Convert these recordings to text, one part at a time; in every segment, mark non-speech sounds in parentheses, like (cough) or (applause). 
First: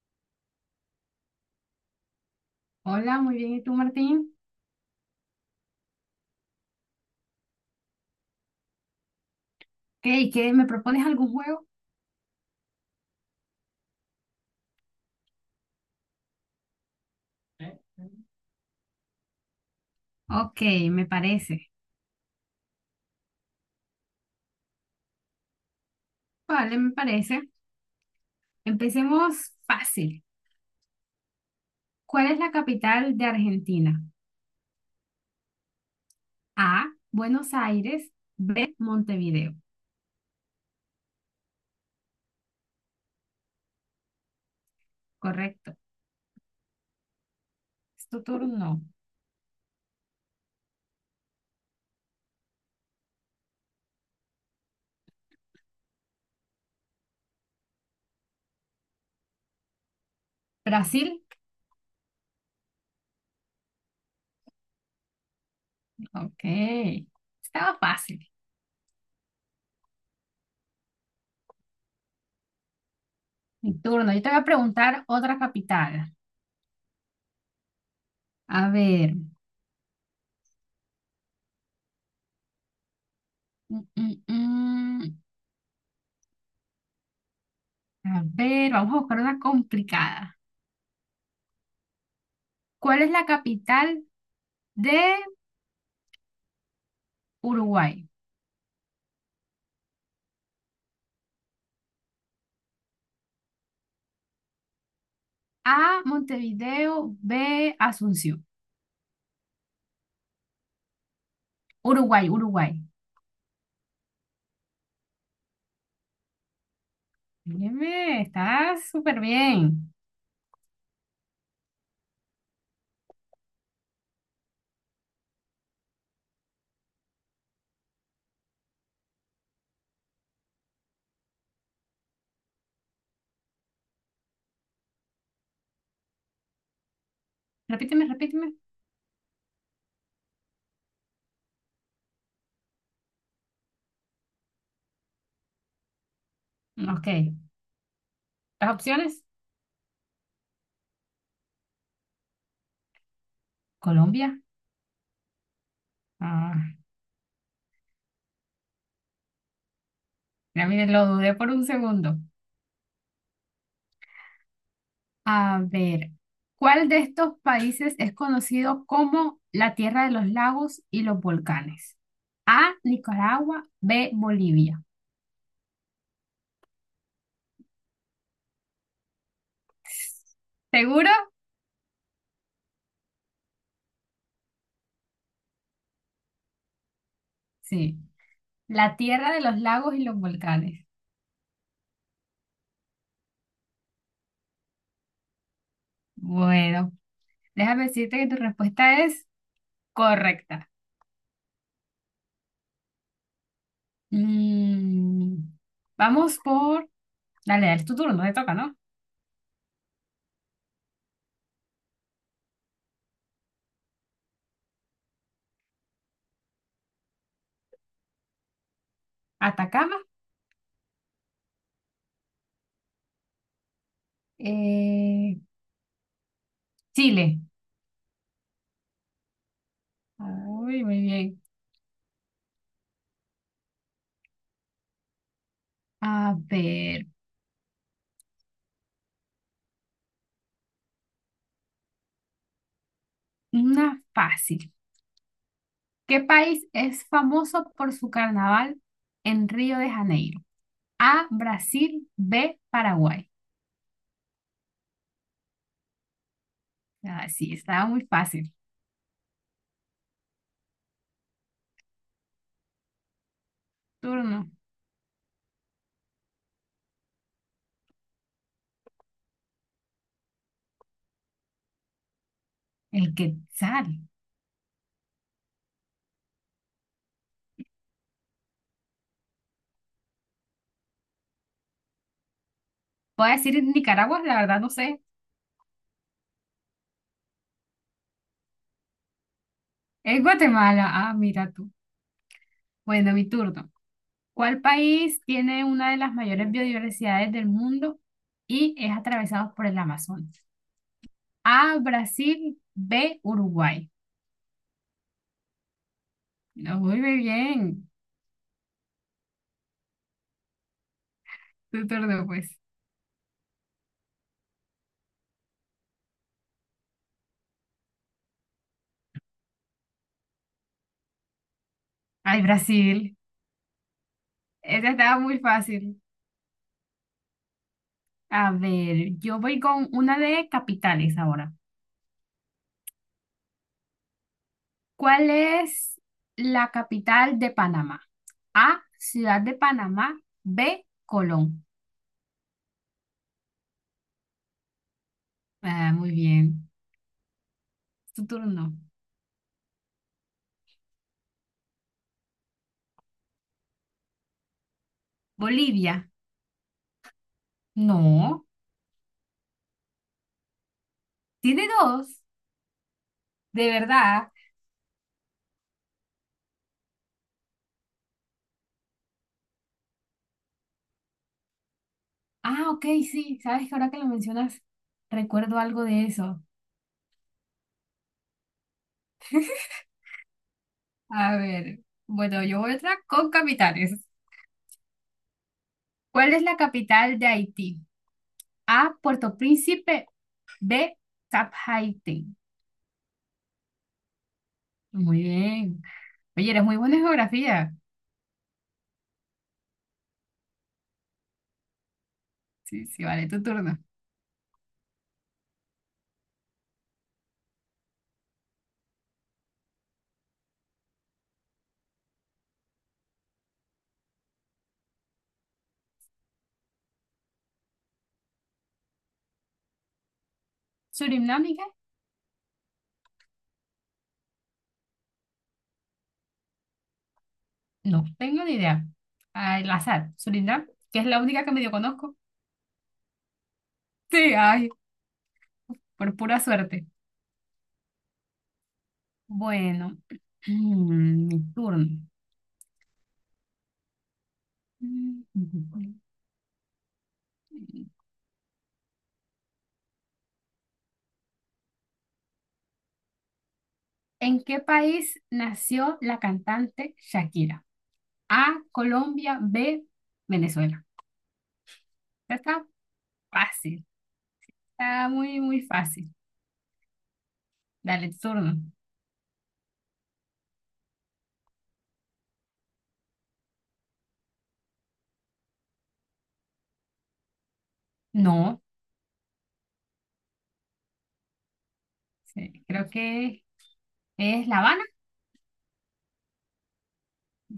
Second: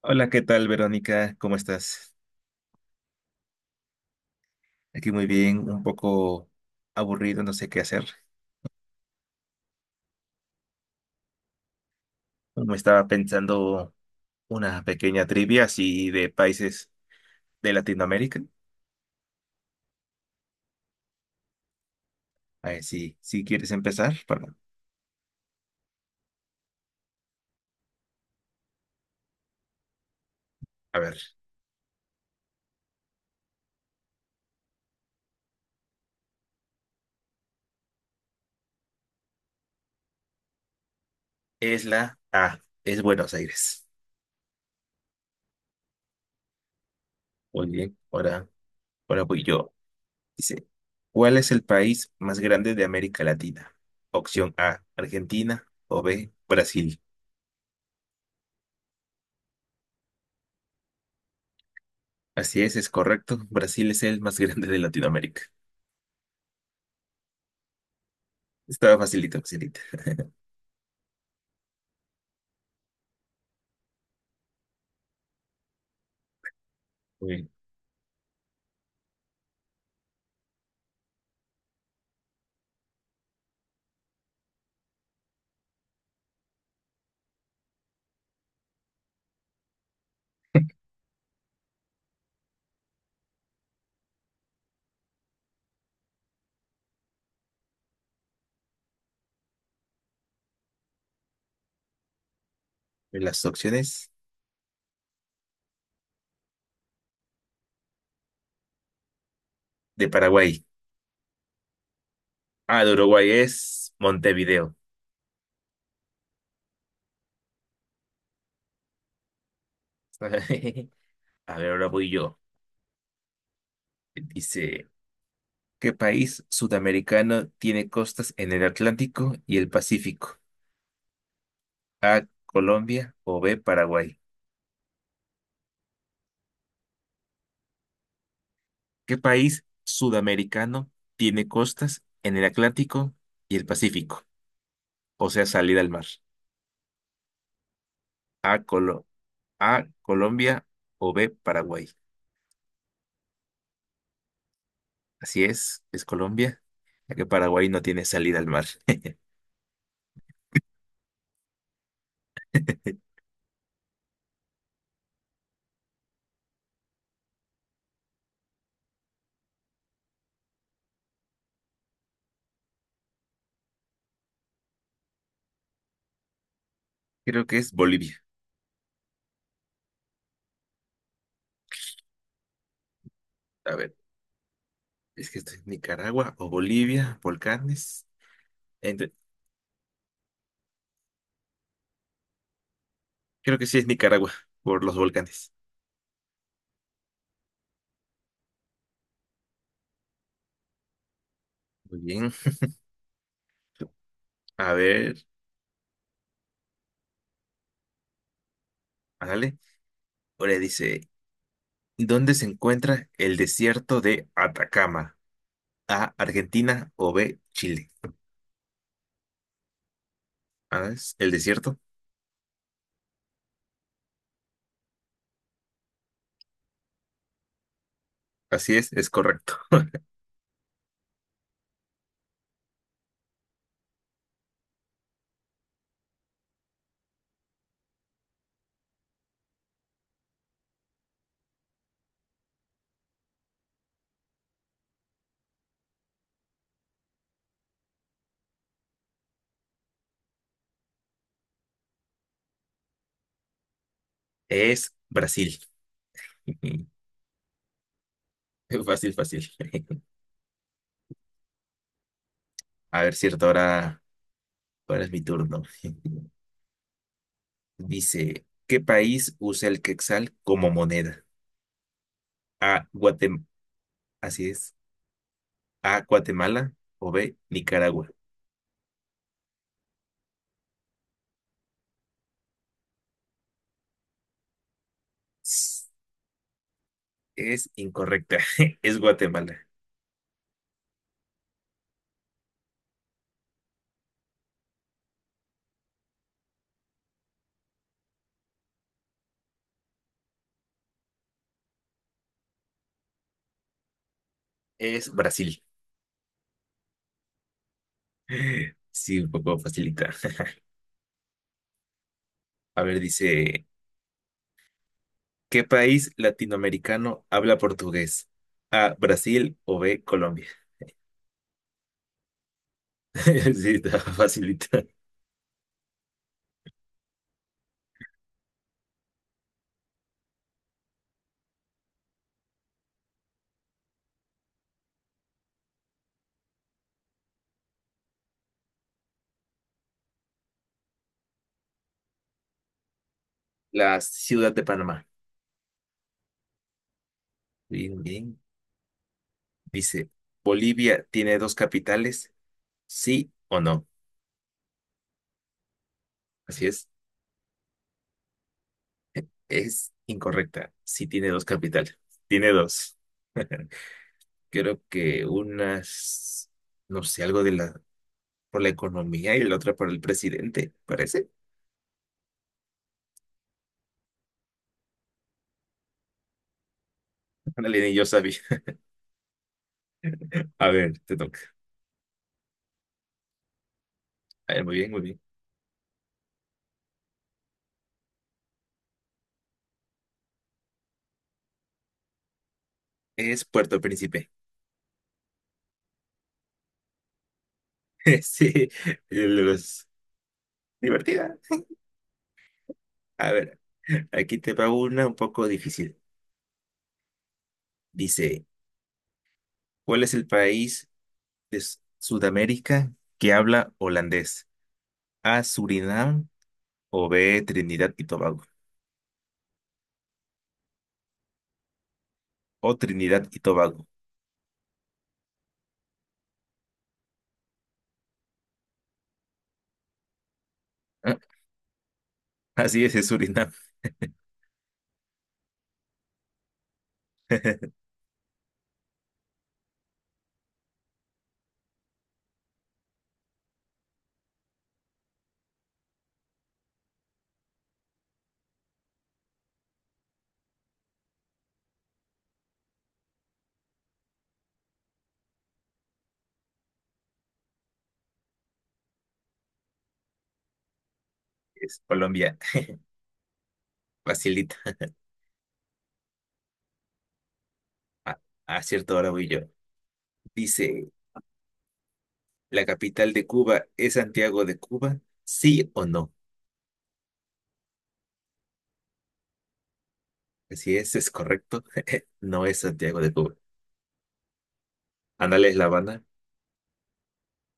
Hola, ¿qué tal, Verónica? ¿Cómo estás? Hola, muy bien. ¿Y tú, Martín? Aquí muy bien, un poco aburrido, no sé qué hacer. ¿Qué? ¿Y qué? ¿Qué me propones algún juego? Me estaba pensando una pequeña trivia así de países de Latinoamérica. Ok, me parece. A ver si quieres empezar. Vale, me parece. Empecemos fácil. A ver, ¿Cuál es la capital de Argentina? A, Buenos Aires. B, Montevideo. es la A, es Buenos Aires. Correcto. Muy bien, Es tu ahora, turno. ahora voy yo. Dice, ¿cuál es el país más grande de América Latina? Opción A, Argentina o B, Brasil. Brasil. Así es correcto. Brasil es el más (laughs) grande de Latinoamérica. Ok. Estaba fácil. Estaba facilita, facilita. Mi turno. Yo te voy a preguntar otra capital. Muy A ver. mm, mm, mm. A ver, vamos a buscar una complicada. ¿Cuál es la capital de Uruguay? De Las opciones A, Montevideo, B, Asunción. de Paraguay. Uruguay, Uruguay. Ah, de Uruguay es Montevideo. Óyeme, está súper bien. (laughs) A ver, ahora voy yo. Dice, ¿qué país sudamericano tiene costas en el Atlántico y el Pacífico? A, Colombia o B, Paraguay. Repíteme, repíteme. ¿Qué país sudamericano tiene costas en el Atlántico y el Pacífico? O sea, salida al mar. Ok. A, Las Colo- opciones. A, Colombia o B, Paraguay. Colombia. Así es Ah, Colombia, ya que Paraguay no tiene salida al mar. (laughs) ya miren, lo dudé por un segundo. A ver, ¿cuál de estos países es conocido como la tierra de los lagos y los volcanes? A, Nicaragua, B, Bolivia. Creo que es Bolivia. ¿Seguro? A ver, es que esto es Nicaragua o Bolivia, Sí. volcanes. La Entre- tierra de los lagos y los volcanes. creo que sí es Nicaragua, por los volcanes. Bueno, déjame decirte que tu respuesta es correcta. Muy bien. A ver, Mm, vamos por... Dale, dale, es tu turno, te toca, ¿no? dale. Ahora dice, ¿dónde se encuentra el desierto de Atacama? A, Argentina o B, Chile. Atacama, Ah, es el desierto. eh, Chile. Así es correcto. (laughs) Uy, muy bien. A ver, una fácil. ¿Qué país es famoso por su carnaval en Río de Janeiro? A, Brasil, B, Paraguay. Es Brasil. (laughs) Ah, sí, estaba muy fácil. Fácil, fácil. A ver, cierto, ahora, Turno. ahora es mi turno. (laughs) Dice, ¿qué país usa el quetzal como moneda? A, El Guatemala, quetzal. así es. A, Guatemala o B, Nicaragua. Puedo decir Nicaragua, la verdad no sé. S- Es incorrecta. (laughs) Es Guatemala. Es Guatemala. Ah, mira tú. Bueno, mi turno. ¿Cuál país tiene una de las mayores biodiversidades del mundo y es atravesado por el Amazonas? A, Brasil, B, Uruguay. Es Brasil. No, muy bien. (laughs) Sí, un poco facilita. Tu turno, pues. (laughs) A ver, dice, ¿qué país latinoamericano habla portugués? A, Brasil o B, Colombia. Ay, Brasil. (laughs) Sí, está facilita. Esa estaba muy fácil. A ver, yo voy con una de capitales ahora. ¿Cuál es la capital de Panamá? A, Ciudad de Panamá, B, Colón. La ciudad de Panamá. Ah, muy bien. Bien, Tu bien. turno. Dice, ¿Bolivia tiene dos capitales? ¿Sí o no? Bolivia. Así es. No. Es incorrecta. Sí tiene dos Tiene capitales. dos, Tiene dos. de verdad. (laughs) Creo que unas, no sé, algo de la, por la economía y la otra por el presidente, parece. Ah, ok, sí, sabes que ahora que lo mencionas, recuerdo algo de eso. Ándale, ni yo sabía. A ver, te A toca. ver, bueno, yo voy otra con capitales. A ver, muy bien, muy bien. ¿Cuál es la capital de Haití? A, Puerto Príncipe, B, Cap Haití. Es Puerto Príncipe. Muy bien. Oye, eres muy buena en geografía. (laughs) Sí, los... divertida. Sí, sí, vale, A tu ver, turno. aquí te va una un poco difícil. Dice, ¿cuál es el país de Sudamérica que habla holandés? A, Surinam o B, Trinidad y Tobago. ¿Surinam y qué? O Trinidad y Tobago. No, tengo ni idea. Al azar, Surinam, que es Ah, la única (laughs) que medio conozco. Así es Surinam, Sí, ay, por pura suerte. (laughs) Bueno, (clears throat) mi turno. Mm. ¿En qué país nació la cantante Shakira? A, Colombia, B, Venezuela. es Colombia. Esta Está fácil, Facilita. está muy, muy fácil. Dale A, turno. a cierta hora voy yo. Dice, ¿la capital de Cuba es Santiago de Cuba? ¿Sí o no? No, Así es correcto. (laughs) No es sí, creo Santiago de Cuba. que es La Habana. Ándale, es La Habana,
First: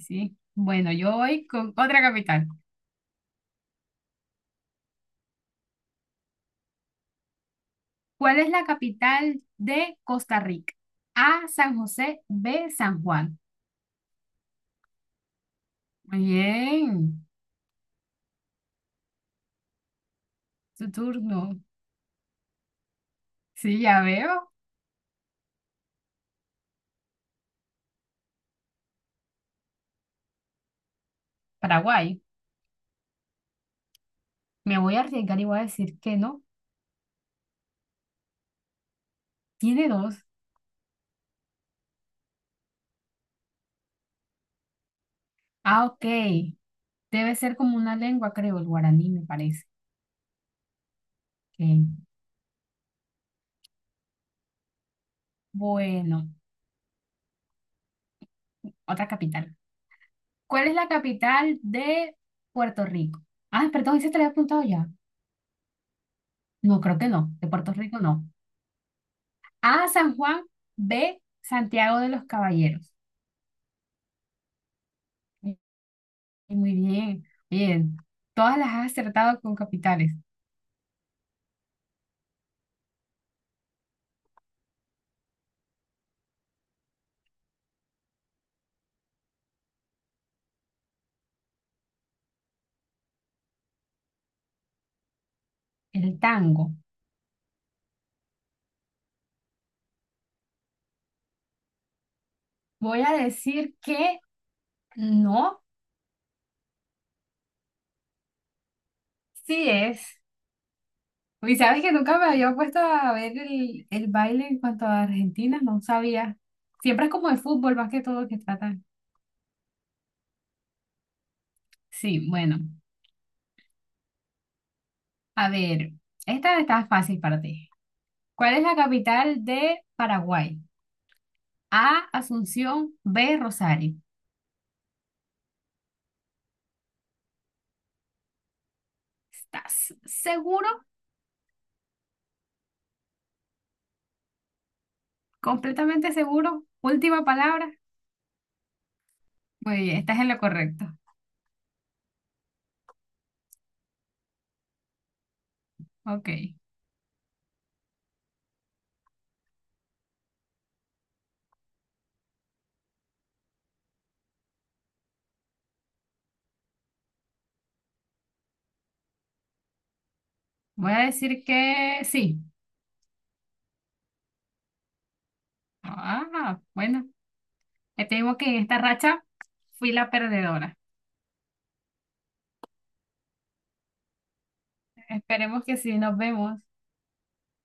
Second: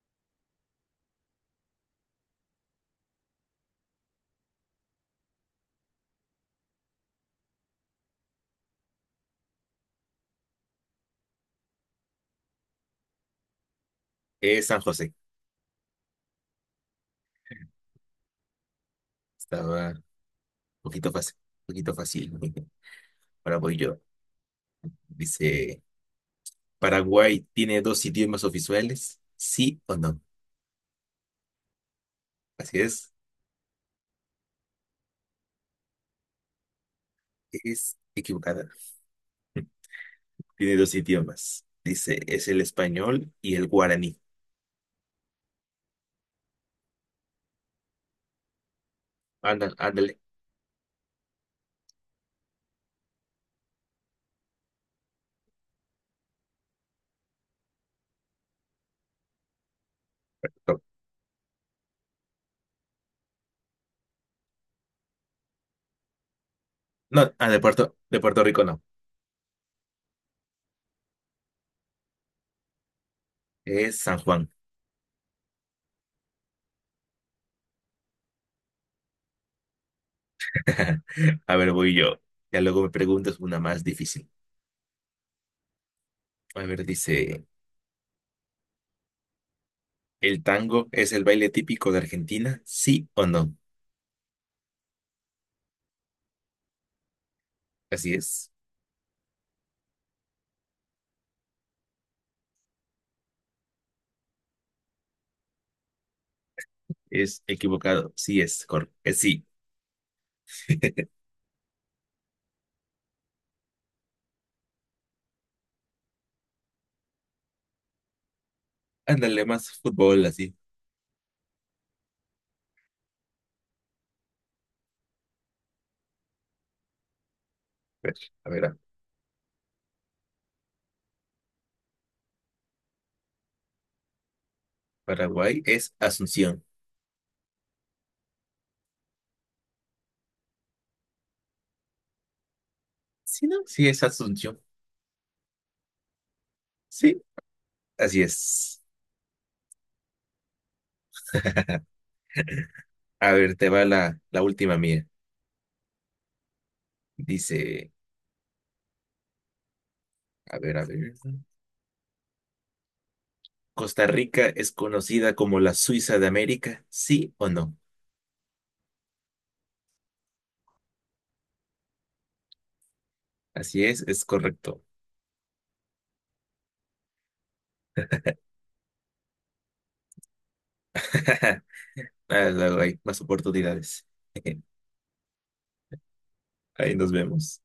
Sí. Bueno, yo voy con otra capital. ¿Cuál es la capital de Costa Rica? A, San José, B, San Juan. es San José. Muy bien, Estaba un tu poquito fácil, turno. un poquito fácil. (laughs) Ahora voy Sí, yo. ya veo. Dice, ¿Paraguay tiene dos idiomas oficiales? ¿Sí o no? Paraguay. Así Me voy a arriesgar y voy a decir que no. es equivocada. Tiene dos. Tiene dos idiomas. Dice, es el español y el guaraní. Ah, ok. Debe ser como una lengua, creo, el guaraní, me parece. Ándale, ándale. Ok. Bueno, otra capital. ¿Cuál es la capital de Puerto Rico? Ah, perdón, ese te lo había apuntado ya. No, creo que no. No, De ah, de Puerto Rico de no. Puerto Rico no. A, San Juan. B, Santiago de los Caballeros. Es San Juan. Eh, Muy bien, bien. Todas las has acertado con capitales. (laughs) A ver, voy yo. Ya luego me preguntas una más difícil. A ver, dice, ¿el tango es el baile típico de Argentina? ¿Sí o no? El tango. Así es. Voy a decir que no, Es equivocado. Sí es, correcto. Sí. sí es. (laughs) Y sabes que nunca me había puesto a ver el baile en cuanto a Argentina, no sabía. Siempre es como de fútbol más que todo que tratan. Ándale, más fútbol así. Sí, bueno, a ver, esta está fácil para ti. A ver, a ¿Cuál es ver, la ah, capital de Paraguay? A, Asunción, B, Rosario. Paraguay es Asunción. ¿Estás seguro? ¿Sí, no? Sí es Asunción. ¿Completamente seguro? Sí, Última palabra. así es. Muy bien, estás en lo correcto. A ver, te va la última mía. Ok, Dice, a ver, a ver. ¿Costa Rica es conocida como la Suiza de América? ¿Sí o no? voy a decir que sí. Así es correcto. Ah, bueno, te digo que en esta racha fui la perdedora. (laughs) Ah, luego hay más oportunidades. (laughs) Esperemos que sí, nos vemos. Ahí nos vemos.